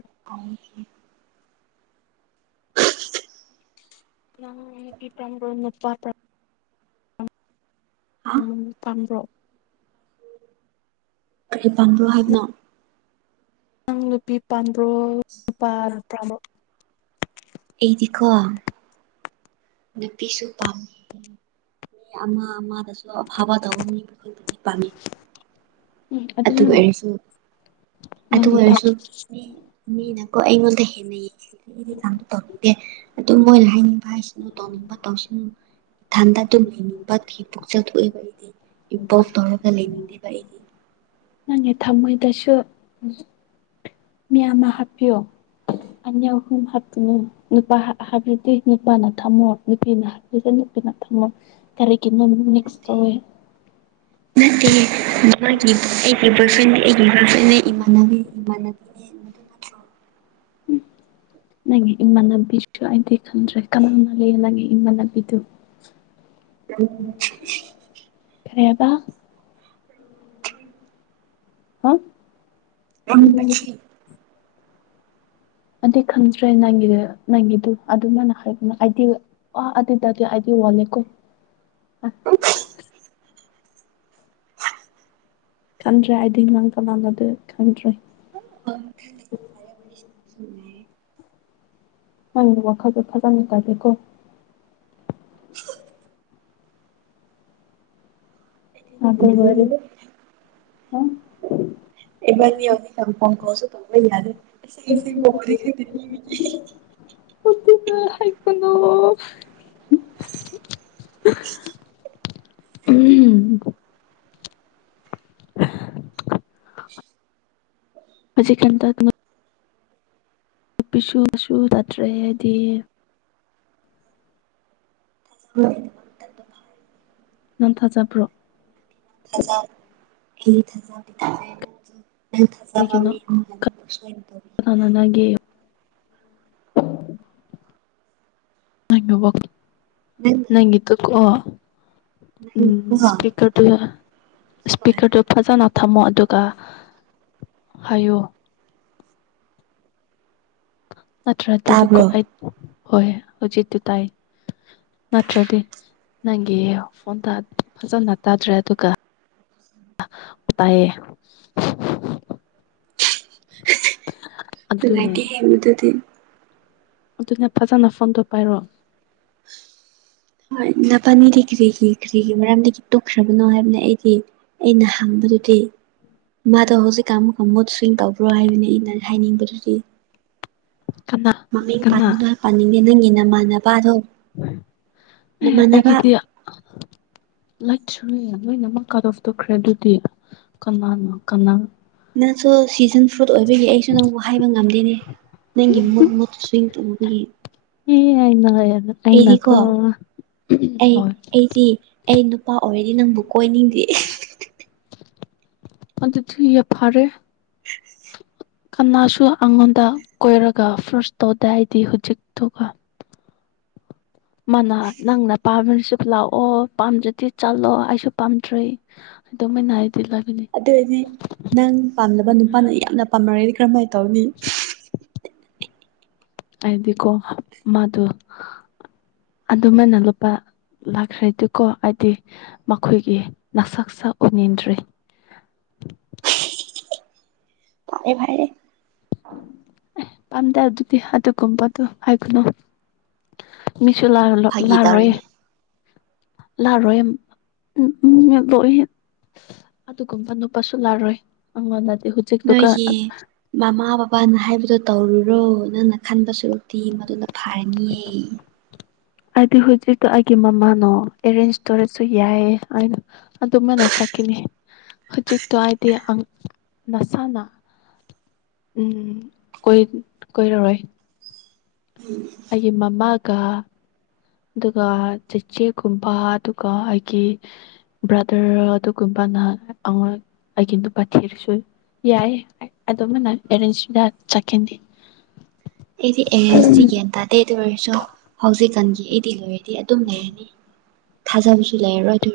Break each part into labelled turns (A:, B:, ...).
A: [inaudible]
B: [unintelligible] [unintelligible] ꯄꯥꯝꯕ꯭ꯔꯣ
A: ꯀꯔꯤ ꯄꯥꯝꯕ꯭ꯔꯣ ꯍꯥꯏꯕꯅꯣ
B: ꯅꯪ ꯅꯨꯄꯤ ꯄꯥꯝꯕ꯭ꯔꯣ ꯅꯨꯄꯥ ꯄꯥꯝꯔꯣ
A: ꯑꯩꯗꯤꯀꯣ ꯅꯨꯄꯤꯁꯨ ꯄꯥꯝꯃꯤ ꯑꯃ ꯑꯃꯗꯁꯨ ꯑꯐꯕ ꯇꯧꯕ ꯃꯤꯕꯨ ꯈꯇꯅꯦ ꯄꯥꯝꯃꯤ
B: ꯎꯝ
A: ꯑꯗꯨ
B: ꯑꯗꯨꯃꯅ
A: ꯑꯣꯏꯔꯁꯨ ꯑꯗꯨ
B: ꯅꯪꯒꯤ
A: ꯑꯣꯏꯔꯁꯨ ꯃꯤ ꯃꯤꯅꯀꯣ ꯑꯩꯉꯣꯟꯗ ꯍꯦꯟꯅꯩ ꯑꯗꯨꯝ ꯃꯣꯏꯅ ꯍꯥꯏꯅꯤꯡꯕ ꯍꯥꯏꯖꯅꯨ ꯇꯧꯅꯤꯡꯕ ꯇꯧꯖꯅꯨ ꯏꯊꯟꯗ ꯗꯄꯝ ꯍꯤꯡꯕ [unintelligible] ꯏꯄꯣꯞ ꯇꯧꯔꯒ ꯂꯩꯅꯤꯡꯗꯦꯕ ꯑꯩꯗꯤ
B: ꯅꯪꯒꯤ ꯊꯝꯃꯣꯏꯗꯁꯨ ꯃꯤ ꯑꯃ ꯍꯥꯞꯄꯤꯌꯣ ꯑꯅꯤ ꯑꯍꯨꯝ ꯍꯥꯞꯇꯨꯅꯦ ꯅꯨꯄꯥ ꯍ ꯍꯥꯞꯔꯗꯤ ꯅꯨꯄꯥꯅ ꯊꯝꯃꯣ ꯅꯨꯄꯤꯅ ꯍꯥꯞꯄꯤꯕꯅꯤ [unintelligible] ꯀꯔꯤꯒꯤ ꯅꯣ ꯃꯤꯛꯁ ꯇꯧꯑꯦ
A: ꯑꯩꯒꯤ ꯕꯣꯏꯐ꯭ꯔꯦꯟ [unintelligible]
B: [inaudible] ꯅꯪꯒꯤ ꯏꯟꯃꯥꯟꯅꯕꯤꯁꯨ ꯑꯗꯩ ꯈꯪꯗ꯭ꯔꯦ ꯀꯔꯝꯅ ꯂꯩ ꯅꯪꯒꯤ ꯏꯟꯃꯥꯟꯕꯤꯗꯨ
A: [inaudible]
B: [unintelligible]
A: [inaudible]
B: ꯍꯝ
A: [inaudible]
B: ꯑꯗꯩ ꯈꯪꯗ꯭ꯔꯦ ꯅꯪꯒꯤꯗ ꯅꯪꯒꯤꯗꯨ ꯑꯗꯨꯃꯅ ꯍꯥꯏꯒꯅꯨ ꯑꯗꯨ ꯑꯣ ꯑꯗꯨꯗꯗꯤ ꯑꯗꯨ [unintelligible] ꯈꯪꯗ꯭ꯔꯦ ꯑꯩ ꯅꯪ ꯀꯥꯅꯅꯣ ꯈꯪꯗ꯭ꯔꯦ
A: [inaudible]
B: ꯅꯪꯛꯤ ꯋꯥꯈꯜꯗꯣ ꯐꯖꯅ [unintelligible]
A: [inaudible] [unintelligible] ꯐꯣꯟ ꯀꯣꯜꯁꯨ ꯇꯧꯕ [unintelligible]
B: ꯑ ꯍꯥꯏꯀꯅꯣ
A: [inaudible]
B: [unintelligible] [inaudible] ꯍꯧꯖꯤꯛ [unintelligible] ꯅꯨꯄꯤꯁꯨ ꯃꯁꯨ ꯇꯠꯇ꯭ꯔꯦ ꯍꯥꯏꯗꯤ
A: [inaudible]
B: ꯅꯪ ꯊꯥꯖꯕ꯭ꯔꯣ
A: ꯊꯥꯖ ꯑꯩ ꯊꯥꯖꯕ ꯊꯝꯃꯦ ꯑꯩ ꯊꯥꯖꯕ
B: ꯀꯔꯤꯒꯤꯅꯣ
A: ꯃꯤꯒꯨꯝ [unintelligible] ꯅꯪꯅ
B: [unintelligible] ꯅꯪꯒꯤꯇ ꯀꯣ ꯎꯝ
A: ꯅꯪꯅꯀꯣ
B: ꯏꯁꯄꯤꯀꯔ ꯇ ꯏꯁꯄꯤꯀꯔ ꯇ ꯐꯖꯅ ꯊꯝꯃꯣ ꯑꯗꯨꯒ ꯍꯥꯏꯌꯨ ꯅꯠꯇ꯭ꯔꯗꯤꯗꯨꯀꯣ
A: ꯇꯥꯕ꯭ꯔꯣ
B: ꯑꯩ ꯍꯣꯏ ꯍꯧꯖꯤꯛꯇꯛꯇꯨ ꯇꯥꯏ ꯅꯠꯇ꯭ꯔꯗꯤ ꯅꯪꯒꯤ ꯐꯣꯟꯗ ꯐꯖꯅ ꯇꯥꯗ꯭ꯔꯦ ꯑꯗꯨꯒ ꯇꯥꯏꯌꯦ
A: ꯅꯨꯡꯉꯥꯏꯇꯦꯍꯦ ꯑꯗꯨꯗꯤ
B: ꯑꯗꯨꯅ ꯐꯖꯅ ꯐꯣꯟꯗꯣ ꯄꯥꯏꯔꯣ
A: ꯍꯣꯏ ꯅꯄꯥꯅꯤꯗꯤ ꯀꯔꯤꯒꯤ ꯀꯔꯤꯒꯤ ꯃꯔꯝꯗꯒꯤ ꯇꯣꯛꯈ꯭ꯔꯕꯅꯣ ꯍꯥꯏꯕꯅ ꯑꯩꯗꯤ ꯑꯩꯅ ꯍꯪ ꯑꯗꯨꯗꯤ ꯃꯥꯗꯣ ꯍꯧꯖꯤꯛꯀꯥꯟ ꯑꯃꯨꯛ ꯃꯨꯠꯁ꯭ꯋꯤꯡ ꯇꯧꯕ꯭ꯔꯣ ꯍꯥꯏꯕꯅꯤ ꯑꯩꯅ ꯍꯥꯏꯅꯤꯡꯕꯗꯨꯗꯤ
B: ꯀꯅꯥ
A: ꯃꯃꯤꯡ
B: ꯀꯅꯥ
A: ꯄꯟꯕ ꯄꯅꯤꯡꯗꯦ ꯅꯪꯒꯤ ꯅꯃꯥꯅꯕꯗꯣ ꯅꯥꯃꯅꯕ
B: [inaudible] ꯂꯥꯏ ꯁ ꯂꯣꯏꯅꯃꯛ ꯀꯥꯠ ꯑꯣꯐ ꯇꯧꯈ꯭ꯔꯦ ꯑꯗꯨꯗꯤ ꯀꯅꯥꯅꯣ ꯀꯅꯥ
A: ꯅꯪꯁꯨ [unintelligible] [unintelligible] ꯐ꯭ꯔꯨꯠ ꯑꯣꯏꯕꯒꯤ ꯑꯩꯁꯨ ꯅꯪꯕꯨ ꯍꯥꯏꯕ ꯉꯝꯗꯦꯅꯦ ꯅꯪꯒꯤ ꯃꯨꯠ ꯃꯨꯠꯇ ꯁ꯭ꯋꯤꯡ ꯇꯧꯕꯒꯤ
B: [unintelligible]
A: ꯑꯩꯗꯤꯀꯣ
B: ꯑꯩꯅꯀꯣ
A: ꯑꯩ ꯑꯩꯗꯤ ꯑꯩ ꯅꯨꯄꯥ ꯑꯣꯏꯔꯗꯤ ꯅꯪꯕꯨ ꯀꯣꯏꯅꯤꯡꯗꯦ
B: ꯑꯗꯤ ꯊꯤꯅ ꯐꯔꯦ ꯀꯅꯥꯁꯨ ꯑꯩꯉꯣꯟꯗ ꯀꯣꯏꯔꯒ ꯐꯥꯔꯁ ꯇꯧꯗꯥꯏꯗꯤ ꯍꯧꯖꯤꯛꯇꯨꯒ ꯃꯥꯅ ꯅꯍꯥꯟ ꯅꯪꯅ ꯄꯥꯝꯃꯤꯁꯤ ꯂꯥꯛꯑꯣ ꯄꯥꯝꯗ꯭ꯔꯗꯤ ꯆꯠꯂꯣ ꯑꯩꯁꯨ ꯄꯥꯝꯗ꯭ꯔꯤ [unintelligible]
A: ꯑꯗꯨ ꯑꯣꯏꯔꯗꯤ ꯅꯪ ꯄꯥꯝꯂꯕ ꯅꯨꯄꯥꯅ ꯌꯥꯝꯅ ꯄꯥꯝꯅꯔꯗꯤ ꯀꯔꯝꯍꯥꯏꯅ ꯇꯧꯅꯤ
B: ꯍꯥꯏꯗꯤꯀꯣ ꯃꯥꯗꯣ ꯑꯗꯨꯃꯅ ꯂꯨꯄꯥ ꯂꯥꯛꯈ꯭ꯔꯦꯗꯤꯀꯣ ꯍꯥꯏꯗꯤ ꯃꯈꯣꯏꯒꯤ ꯅꯁꯛ ꯁꯥ ꯎꯅꯤꯡꯟꯗ꯭ꯔꯤ [inaudible]
A: ꯐꯔꯦ ꯐꯔꯦ
B: ꯑꯦ ꯄꯝꯗ ꯑꯗꯨꯗꯤ ꯑꯗꯨꯒꯝ ꯄ ꯇꯣ ꯍꯥꯏ ꯒꯅꯣ ꯃꯤ ꯁꯨ ꯂꯥꯛ
A: ꯐꯥꯒꯤ
B: ꯂꯥꯛꯔꯣꯏꯌꯦ
A: ꯇꯧꯔꯤꯅꯦ
B: ꯂꯥꯛꯔꯣꯏ ꯎꯝ ꯎꯝ ꯂꯣꯏ ꯑꯗꯨꯒꯨꯝꯕ ꯅꯨꯄꯥꯁꯨ ꯂꯔꯣꯏ ꯑꯩꯉꯣꯟꯗꯗꯤ ꯍꯧꯖꯤꯛꯇꯨꯒ
A: ꯅꯣꯏꯒꯤ ꯃꯃꯥ ꯕꯕꯥꯅ ꯍꯥꯏꯕꯗꯣ ꯇꯧꯔꯨꯔꯣ ꯅꯪꯅ ꯈꯟꯕ ꯁꯔꯨꯛꯇꯤ ꯃꯗꯨꯅ ꯐꯔꯅꯤꯌꯦ
B: [inaudible] ꯍꯥꯏꯗꯤ ꯍꯧꯖꯤꯛꯇꯣ ꯑꯩꯒꯤ ꯃꯃꯥꯅꯣ ꯑꯦꯔꯦꯟꯖ ꯇꯧꯔꯁꯨ ꯌꯥꯏꯌꯦ ꯑ ꯑꯗꯨꯃꯥꯏꯅ ꯆꯠꯈꯤꯅꯤ ꯍꯧꯖꯤꯛꯇꯣ ꯍꯥꯏꯗꯤ ꯃꯁꯥꯅ ꯎꯝ ꯀꯣꯏ ꯀꯣꯏꯔꯔꯣꯏ ꯑꯩ ꯃꯥꯃꯒ ꯑꯗꯨꯒ ꯆꯦꯆꯦꯒꯨꯝꯕ ꯑꯗꯨꯒ ꯑꯩꯒꯤ ꯕ꯭ꯔꯗꯔ ꯑꯗꯨꯒꯨꯝꯕ ꯅꯍꯥꯟ ꯑꯃꯨꯔꯛ ꯑꯩꯒꯤ ꯅꯨꯄꯥ ꯊꯤꯔꯁꯨ ꯌꯥꯏꯌꯦ ꯑꯗꯨꯃꯥꯏꯅ ꯑꯦꯔꯦꯟꯖꯇ ꯆꯠꯈꯤꯅꯤ
A: ꯑꯩꯗꯤ ꯑꯦꯔꯦꯟꯁꯇꯤ ꯒ꯭ꯌꯥꯟ ꯇꯥꯗꯦ ꯑꯗꯨ ꯑꯣꯏꯔꯁꯨ ꯍꯧꯖꯤꯛꯀꯥꯟꯒꯤ ꯑꯩꯗꯤ ꯂꯣꯌꯦꯜꯇꯤ ꯑꯗꯨꯝ ꯂꯩꯔꯅꯤ ꯊꯥꯖꯕꯁꯨ ꯂꯩꯔꯔꯣꯏ ꯑꯗꯨ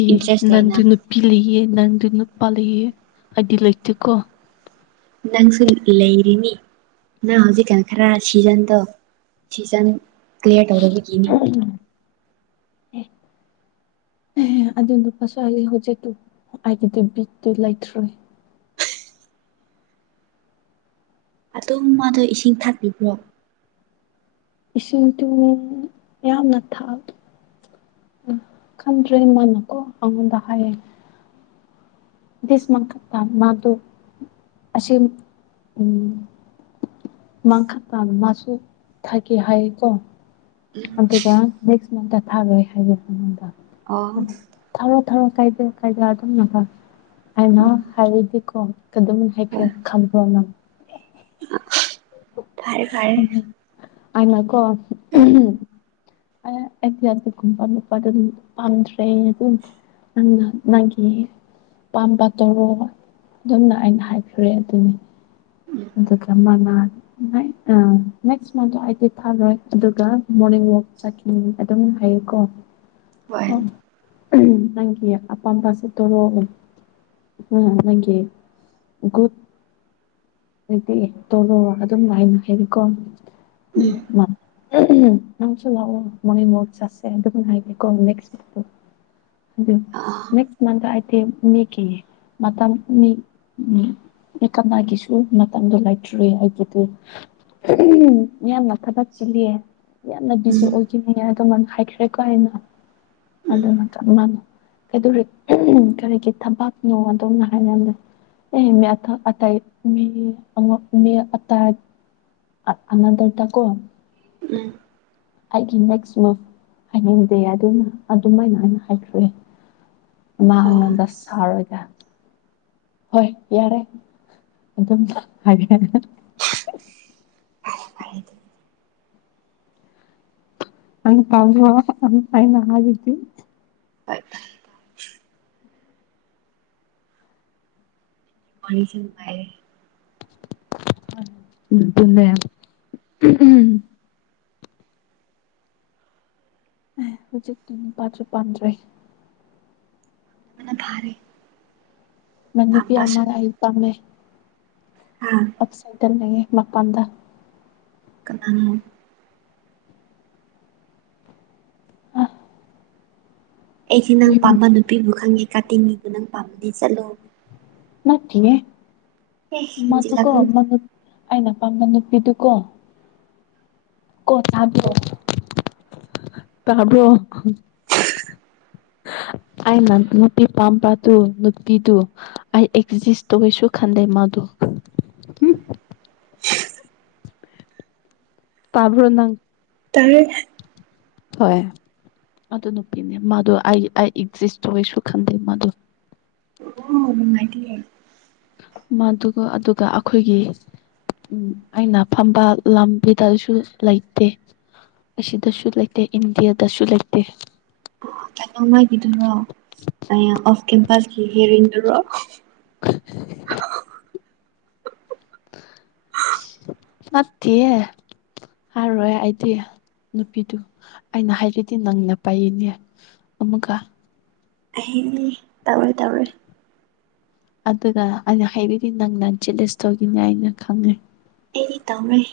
B: ꯑꯦ ꯅꯪꯖꯨ ꯅꯨꯄꯤ ꯂꯩꯌꯦ ꯅꯪꯖꯨ ꯅꯨꯞ ꯄꯜꯂꯣꯏꯌꯦ ꯑꯩꯗꯤ ꯂꯩꯇꯦꯀꯣ
A: ꯅꯪꯁꯨ ꯂꯩꯔꯤꯅꯤ ꯅꯪ ꯍꯧꯖꯤꯛꯀꯥꯟ ꯈꯔ ꯁꯤꯖꯟꯗꯣ ꯁꯤꯖꯟ ꯀꯂꯤꯌꯥꯔ ꯇꯧꯗꯕꯒꯤꯅꯤ
B: [inaudible] ꯑꯦ ꯑꯗꯨ ꯅꯨꯄꯥꯁꯨ ꯑꯩ ꯍꯧꯖꯤꯛꯇꯤ ꯑꯩꯒꯤꯗꯤ ꯕꯤꯠꯇꯤ ꯂꯩꯇ꯭ꯔꯦ
A: ꯑꯗꯨꯝ ꯃꯥꯗꯣ ꯏꯁꯤꯡ ꯊꯛꯂꯤꯕ꯭ꯔꯣ
B: ꯏꯁꯤꯡ ꯇꯨꯡ ꯌꯥꯝꯅ ꯊꯛ ꯑ ꯈꯪꯗ꯭ꯔꯦ ꯃꯥꯅꯀꯣ ꯑꯉꯣꯟꯗ ꯍꯥꯏꯌꯦ ꯗꯤꯁꯃꯛ ꯊꯛꯄ ꯃꯥꯗꯣ ꯑꯁꯤ ꯎꯝ ꯃꯥꯡꯈ꯭ꯔꯥ ꯀꯥꯟ ꯃꯥꯁꯨꯨ ꯊꯛꯀꯦ ꯍꯥꯏꯌꯦꯀꯣ ꯑꯗꯨꯒ ꯅꯦꯛꯁ ꯃꯟꯇ ꯊꯥꯔꯣꯏ ꯍꯥꯏꯒꯦ ꯑꯩꯉꯣꯟꯗ
A: ꯑꯣ
B: ꯊꯧ ꯀꯥꯏꯗꯦ ꯀꯥꯏꯗ ꯑꯗꯨꯝꯅꯀꯣ ꯑꯩꯅ ꯍꯥꯏꯔꯗꯤꯀꯣ ꯑꯗꯨꯝ ꯍꯦꯛꯇ
A: ꯍꯣꯏ
B: ꯈꯟꯕ ꯉꯝ ꯑꯦ
A: ꯐꯔꯦ ꯐꯔꯦ
B: ꯑꯩꯅ ꯀꯣ
A: ꯎꯝ
B: ꯑꯌꯥ ꯑꯩꯗꯤ ꯑꯗꯨꯒꯨꯝꯕ ꯅꯨꯄꯥ ꯑꯗꯨ ꯄꯥꯟꯗ꯭ꯔꯦ ꯑꯗꯨ ꯑꯩꯅ ꯅꯪꯒꯤ ꯑꯄꯥꯝꯕ ꯇꯧꯔꯣ ꯑꯗꯨꯝꯅ ꯑꯩꯅ ꯍꯥꯏꯈ꯭ꯔꯦ ꯑꯗꯨꯅꯤ ꯑꯗꯨꯒ ꯃꯅꯥ ꯅꯦ ꯑ ꯅꯦꯛꯁ ꯃꯟꯗꯣ ꯑꯩꯗꯤ ꯊꯥꯔꯣꯏ ꯑꯗꯨꯒ ꯃꯣꯔꯅꯤꯡ ꯋꯥꯛ ꯆꯠꯈꯤꯅꯤ ꯑꯗꯨꯝ ꯍꯥꯏꯌꯦꯀꯣ
A: ꯍꯣꯏ
B: ꯅꯪꯒꯤ ꯑꯄꯥꯝꯕꯁꯦ ꯇꯣꯔꯛꯑꯣ ꯑ ꯅꯪꯒꯤ ꯒꯨꯠ ꯍꯧꯖꯤꯛꯇꯤ ꯇꯧꯔꯣ ꯑꯗꯨꯝꯅ ꯑꯩꯅ ꯍꯩꯅꯤꯀꯣ ꯎꯝ
A: ꯎꯝ
B: ꯃꯥꯅ ꯎꯝ ꯎꯝ ꯅꯪꯁꯨ ꯂꯥꯛꯑꯣ ꯃꯣꯔꯅꯤꯡ ꯋꯥꯛ ꯆꯠꯁꯦ ꯑꯗꯨꯒ ꯍꯥꯏꯒꯦꯀꯣ ꯅꯦꯛꯁ ꯋꯤꯛꯇꯣ ꯑꯗꯨꯅꯦ
A: ꯑꯥ
B: ꯅꯦꯛꯁ ꯃꯟꯇ ꯑꯥꯏꯇꯦꯝ ꯃꯤꯒꯤ ꯃꯇꯝ ꯃꯤ ꯃꯤ ꯃꯤꯀꯞ ꯃꯥꯒꯤꯁꯨ ꯗꯨ ꯃꯇꯝꯗꯣ ꯂꯩꯇ꯭ꯔꯦ ꯑꯗꯨꯗꯤ ꯌꯥꯝꯅ ꯊꯕꯛ ꯆꯤꯜꯂꯤꯌꯦ ꯌꯥꯝꯅ ꯕꯤꯖꯤ
A: ꯎꯝ
B: ꯑꯣꯏꯈꯤꯅꯤ ꯑꯗꯣ ꯃꯥꯏꯅ ꯍꯥꯏꯈ꯭ꯔꯦꯀꯣ ꯑꯩꯅ
A: ꯎꯝ
B: ꯑꯗꯨꯅ ꯆꯠꯂꯅꯤ ꯀꯩꯗꯧꯔꯤ ꯍꯝ ꯀꯔꯤꯒꯤ ꯊꯕꯛꯅꯣ ꯑꯗꯣꯝꯅ ꯍꯥꯢꯅꯔ ꯑꯦ ꯃꯤꯌꯥꯊꯥ ꯑꯇꯩ ꯃꯤ ꯑꯃ ꯃꯤ ꯑꯇꯩ ꯑ ꯑꯅꯗ꯭ꯔꯗꯀꯣ
A: ꯎꯝ
B: ꯑꯩꯒꯤ ꯅꯦꯛꯁ ꯃ ꯍꯥꯏꯅꯤꯡꯗꯦ ꯑꯗꯨꯅ ꯑꯗꯨꯃꯥꯏꯅ ꯑꯩꯅ ꯍꯥꯏꯈ꯭ꯔꯦ
A: ꯑꯣ
B: ꯃꯉꯣꯟꯗ ꯁꯥꯎꯔꯒ ꯍꯣꯏ ꯌꯥꯔꯦ ꯑꯗꯨꯝꯅ ꯍꯥꯏꯈ꯭ꯔꯦ
A: ꯐꯩꯌꯦ ꯐꯩ
B: ꯀꯔꯤ ꯄꯥꯎꯅꯣ ꯑꯗꯨꯝ ꯑꯩꯅ ꯍꯥꯢꯕꯗꯤ
A: ꯑꯁ ꯋꯥꯔꯤꯁꯦ ꯅꯨꯡꯉꯥꯏꯌꯦ
B: ꯑꯗꯨꯅꯦ ꯎꯝ ꯎꯝ ꯑꯦ ꯍꯧꯖꯤꯛ ꯅꯨꯄꯥꯗꯣ ꯄꯥꯟꯗ꯭ꯔꯦ
A: ꯑ ꯊꯥꯔꯦ
B: ꯅꯪ ꯅꯨꯄꯤ ꯑꯃꯔ ꯑꯩ ꯄꯥꯝꯃꯦ
A: ꯍꯥ
B: ꯑꯁ ꯇꯜ ꯂꯩꯍꯦ ꯃꯥꯄꯥꯟꯗ
A: ꯀꯥꯅꯅꯣ
B: ꯑꯥ
A: ꯑꯩꯗꯤ ꯅꯪ ꯄꯥꯝꯕ ꯅꯨꯄꯤꯕꯨ ꯈꯪꯉꯦ ꯀꯥꯇꯤꯟꯒꯤꯗꯨ ꯅꯪ ꯄꯥꯝꯕꯗꯤ ꯆꯠꯂꯣ
B: ꯅꯠꯇꯤꯌꯦ
A: ꯑꯦ
B: ꯃꯥꯗꯣ ꯀꯣ
A: ꯍꯦꯟꯖꯤꯜꯂꯛꯀꯅꯨ
B: ꯃꯥꯗꯣ ꯑꯩꯅ ꯑꯄꯥꯝꯕ ꯅꯨꯄꯤꯗꯨꯀꯣ ꯀꯣ ꯊꯥꯡꯗꯣ ꯇꯕ꯭ꯔꯣ ꯑꯩꯅ ꯅꯨꯄꯤ ꯄꯥꯝꯕꯗꯨ ꯅꯨꯄꯤꯗꯨ ꯑꯩ ꯑꯦꯛꯖꯤꯁ ꯇꯧꯒꯦꯁꯨ ꯈꯟ ꯑꯩ ꯃꯥꯗꯨ ꯎꯝ ꯇꯥꯕ꯭ꯔꯣ ꯅꯪ
A: ꯇꯥꯔꯦꯅꯦ
B: ꯍꯣꯏ ꯑꯗꯨ ꯅꯨꯄꯤꯅꯦ ꯃꯥꯗꯣ ꯑꯩ ꯑꯩ ꯑꯦꯛꯖꯤꯁ ꯇꯧꯋꯦꯁꯨ ꯈꯟꯗꯦ ꯃꯥꯗꯣ
A: ꯑꯣ ꯅꯨꯡꯉꯥꯏꯇꯤꯌꯦ
B: ꯃꯗꯨꯒ ꯑꯗꯨꯒ ꯑꯩꯈꯣꯏꯒꯤ ꯎꯝ ꯑꯩꯅ ꯐꯝꯕ ꯂꯝꯕꯤꯗꯁꯨ ꯂꯩꯇꯦ ꯑꯁꯤꯗꯁꯨ ꯂꯩꯇꯦ ꯏꯟꯗꯤꯌꯥꯗꯁꯨ ꯂꯩꯇꯦ
A: ꯀꯩꯅꯣ ꯅꯣꯢꯒꯤꯗꯨꯔꯣ ꯑꯩꯌꯥ ꯣꯐ ꯀꯦꯄꯁ ꯍꯦꯔꯤꯡꯗꯨꯔꯣ
B: ꯅꯠꯇꯤꯌꯦ ꯍꯥꯏꯔꯣꯏ ꯑꯩꯗꯤ ꯅꯨꯄꯤꯗꯨ ꯑꯩꯅ ꯍꯥꯏꯔꯗꯤ ꯅꯪꯅ ꯄꯥꯏꯌꯦꯅꯦ ꯑꯃꯨꯀ
A: ꯑꯩ ꯍꯌꯦꯡꯅꯤ ꯇꯧꯔꯣꯢ ꯇꯧꯔꯣꯢ
B: ꯑꯗꯨꯅ ꯑꯩꯅ ꯍꯥꯏꯔꯤꯗꯤ ꯅꯪ ꯅ ꯖꯦꯠꯂꯦꯁ ꯇꯧꯅꯤꯉꯥꯢꯅ ꯈꯪꯔꯦ
A: ꯑꯩꯗꯤ ꯇꯧꯔꯣꯢ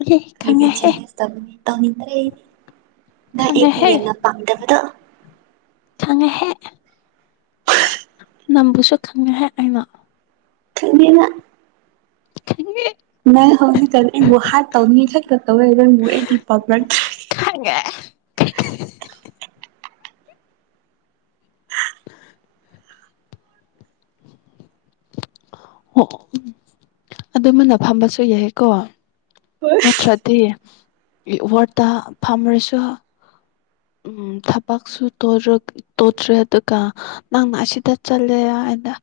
B: ꯑꯦꯍꯦ
A: ꯑꯩꯗꯤ
B: ꯈꯪꯉꯦꯍꯦ
A: ꯆꯍꯤ ꯇꯔꯨꯛ ꯈꯤꯇꯪ ꯂꯩ ꯅ
B: ꯈꯪꯉꯦꯍꯦ
A: ꯑꯦꯛꯁꯅꯦꯅ ꯄꯥꯝꯗꯕꯗꯣ
B: ꯈꯪꯉꯦꯍꯦ ꯅꯝꯕꯨꯁꯨ ꯈꯪꯉꯦꯍꯦ ꯑꯩꯅ
A: ꯈꯪꯗꯦꯅ
B: ꯈꯪꯗꯦ
A: ꯅꯪ ꯍꯧꯖꯤꯛꯛꯇꯅꯦ ꯑꯩꯕꯨ ꯍꯥꯠ ꯇꯧꯅꯤ ꯈꯛꯇ ꯇꯧꯋꯦ ꯅꯕꯨ ꯑꯩꯗꯤ ꯄꯥꯝꯕ꯭ꯔꯥ
B: ꯑꯦ ꯍ ꯍ ꯑꯣ ꯑꯗꯨꯃꯅ ꯐꯝꯕꯁꯨ ꯌꯥꯏꯀꯣ ꯅꯠꯇ꯭ꯔꯗꯤ ꯋꯥꯔꯠꯇ ꯐꯝꯔꯁꯨ ꯎꯝ ꯊꯕꯛꯁꯨ ꯇꯧꯔꯛ ꯇꯣꯗ꯭ꯔꯦ ꯑꯗꯨꯒ ꯅꯪꯅ ꯑꯁꯤꯗ ꯆꯠꯂꯦ ꯍꯥꯢ ꯑꯗ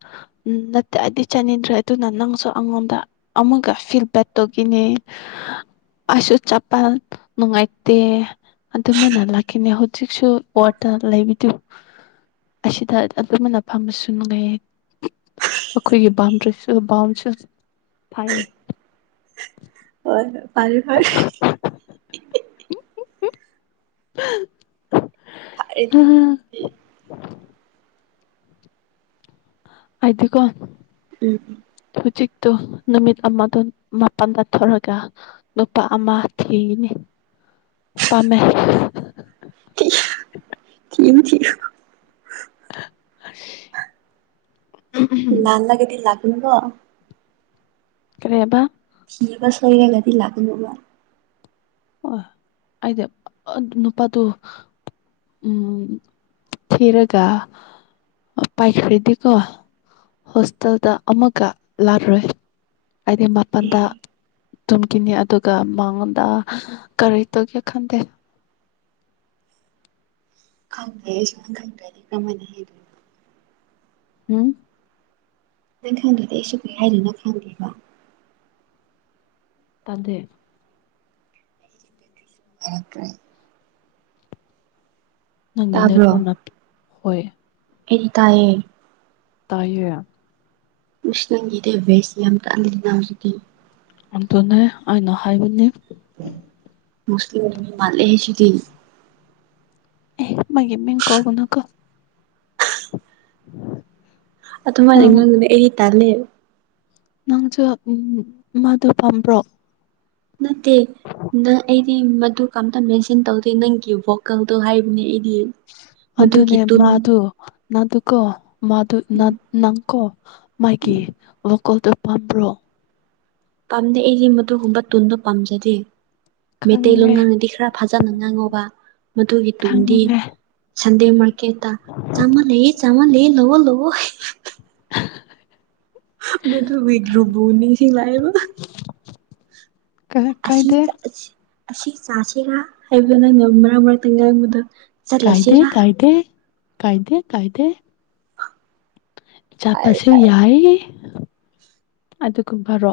B: ꯎ ꯅꯠꯇꯦ ꯑꯩꯗꯤ ꯆꯥꯅꯤꯡꯗ꯭ꯔꯦ ꯑꯗꯨꯅ ꯅꯪꯁꯨ ꯑꯩꯉꯣꯟꯗ ꯑꯃꯨꯀ ꯐꯤꯗꯕꯦꯛ ꯇꯧꯈꯤ ꯅꯦ ꯑꯁꯨ ꯆꯄꯜ ꯅꯨꯡꯉꯥꯏꯇꯦ ꯑꯗꯨꯃꯥꯏꯅ ꯂꯥꯛ ꯑꯩꯅꯦ ꯍꯧꯖꯤꯛꯁꯨ ꯋꯥꯠꯇ ꯂꯩꯕꯤꯗꯨ ꯑꯁꯤꯗ ꯑꯗꯨꯃꯅ ꯐꯝꯕꯁꯨ ꯅꯨꯡꯉꯥꯏꯌꯦ ꯑꯩꯈꯣꯏꯒꯤ ꯕꯥꯎꯟꯗ꯭ꯔꯤꯁꯨ ꯕꯥꯎꯟꯁꯨ ꯐꯥꯏꯌꯦ
A: ꯑꯗꯣ ꯐꯔꯦ ꯐꯔꯦ
B: [inaudible]
A: ꯍꯥꯢ ꯗꯤ
B: ꯑꯩꯗꯤꯀꯣ
A: ꯎꯝ
B: ꯑꯗꯨ ꯅꯨꯃꯤꯠ ꯑꯃꯗ ꯃꯥꯄꯜꯗꯊꯣꯔꯒ ꯅꯨꯄꯥ ꯑꯃ ꯊꯤꯅꯤ ꯄꯥꯝꯃꯦ
A: ꯊꯤꯌꯨ ꯊꯤꯌꯨ ꯊꯤꯌꯨ
B: ꯑ ꯑꯁ
A: ꯂꯥꯜ ꯂꯒꯗꯤ ꯂꯥꯛꯀꯅꯨꯀꯣ
B: ꯀꯔꯤ ꯍꯥꯢꯕ
A: ꯇꯤꯕ ꯁꯣꯢꯌꯜꯂꯗꯤ ꯂꯥꯛꯀꯅꯣꯕ
B: ꯑꯣ ꯑꯩꯖꯨ ꯑꯗꯨ ꯅꯨꯄꯥꯗꯣ ꯎꯝ ꯊꯤꯔꯒ ꯑ ꯄꯥꯏꯈ꯭ꯔꯥꯗꯤꯀꯣ ꯍꯣꯁꯇꯦꯜꯗ ꯑꯃꯀ ꯂꯥꯛꯔꯣꯏ ꯑꯩꯗꯤ
A: ꯑꯦ
B: ꯃꯥꯄꯟꯗ ꯇꯨꯝꯈꯤꯅꯤ ꯑꯗꯨꯒ ꯃꯉꯣꯟꯗ ꯀꯔꯤ ꯇꯧꯒꯦ ꯈꯟꯗꯦ
A: ꯈꯪꯗ꯭ꯔꯦ ꯑꯩ ꯁꯨꯡꯈꯟ ꯈꯟꯗ꯭ꯔꯦ ꯗꯤ ꯀ꯭ꯔꯝꯍꯥꯢꯅ ꯍꯦꯜ
B: ꯍꯨꯡ
A: ꯅꯪ ꯈꯪꯗ꯭ꯔꯗꯤ ꯑꯩꯁꯨ ꯀ꯭ꯔꯤ ꯍꯥꯏꯗꯣꯏꯅꯣ ꯈꯪꯗꯦꯕ
B: ꯇꯥꯗꯦ
A: [unintelligible]
B: ꯅꯪꯒꯤꯗꯠ
A: ꯇꯥꯕ꯭ꯔꯣ
B: ꯐꯣꯟ ꯅꯞꯄꯤ ꯍꯣꯏ
A: ꯑꯩꯗꯤ ꯇꯥꯏꯌꯦ
B: ꯇꯥꯏꯌꯦ
A: ꯏꯁꯇꯟꯒꯤꯗꯤ ꯚꯦꯖ ꯌꯥꯝ ꯇꯥꯡꯗꯤ ꯇꯥꯡꯁꯤꯗꯤ
B: ꯑꯗꯨꯅꯦ ꯑꯩꯅ ꯍꯥꯏꯕꯅꯦ
A: ꯕꯨꯁꯇꯦꯜꯒꯤ ꯃꯤ ꯃꯥꯜꯂꯦ ꯁꯤꯗꯤ
B: ꯑꯦ ꯃꯥꯒꯤ ꯃꯤꯡ ꯀꯧꯒꯅꯨꯀꯣ [inaudible]
A: ꯑꯗꯨꯃꯥꯏꯅ
B: ꯅꯪ
A: ꯏꯉꯟꯕꯗꯤ ꯑꯩ ꯇꯜꯂꯦ
B: ꯅꯪꯁꯨ ꯎꯝ ꯃꯥꯗꯨ ꯄꯥꯝꯕ꯭ꯔꯣ
A: ꯅꯠꯇꯦ ꯅ ꯑꯩꯗꯤ ꯃꯗꯨ ꯀꯝꯇ ꯃꯦꯟꯁꯟ ꯇꯧꯗꯦ ꯅꯪꯒꯤ ꯚꯣꯀꯜꯗꯣ ꯍꯥꯏꯕꯅꯦ ꯑꯩ ꯏ ꯃꯗꯨꯒꯤ ꯇꯨꯟ
B: ꯅꯗꯨꯀꯣ ꯃꯥꯗꯨ
A: ꯎꯝ
B: ꯅꯠ ꯅꯪꯀꯣ ꯃꯥꯒꯤ
A: ꯎꯝ
B: ꯑꯣ ꯀꯣꯜꯇ꯭ꯔ ꯄꯥꯠꯄ꯭ꯔꯣ
A: ꯄꯥꯝꯗꯦ ꯑꯩꯗꯤ ꯃꯗꯨꯒꯨꯝꯕ ꯊꯨꯟꯗꯣ ꯄꯥꯝꯖꯗꯦ ꯃꯤꯇꯩꯂꯣꯟ
B: ꯈꯪꯉꯦ
A: ꯉꯥꯡꯉꯗꯤ ꯈꯔ ꯐꯖꯟꯅ ꯉꯥꯡꯉꯣꯕ ꯃꯗꯨꯒꯤ ꯇꯨꯟꯗꯤ
B: ꯈꯪꯉꯦ
A: ꯁꯟꯗꯦ ꯃꯥꯔꯀꯦꯠꯇ ꯆꯥꯝꯃ ꯂꯩꯌꯦ ꯆꯧꯉ ꯂꯩꯌꯦ ꯂꯧꯑꯣ ꯂꯧꯑꯣ ꯃꯗꯨꯒꯤ ꯒ꯭ꯂꯨꯕꯣ ꯅꯤꯡꯁꯤꯡꯂꯥꯛꯑꯦꯕ
B: ꯀ ꯀ ꯀꯥꯏꯗꯦ
A: ꯉꯁꯤ ꯆꯥꯁꯦꯔꯥ ꯍꯥꯏꯕ ꯅꯪ ꯉꯝꯕ꯭ꯔ ꯃꯔꯛꯇ ꯉꯥꯡꯕꯗ
B: ꯀꯥꯏꯗꯦ ꯀꯥꯏꯗꯦ ꯀꯥꯏꯗꯦ ꯀꯥꯏꯗꯦ ꯆꯥꯠꯄꯁꯨ
A: ꯍꯥꯏꯔ
B: ꯌꯥꯏꯌꯦ ꯑꯗꯨꯒꯨꯝꯕꯔꯣ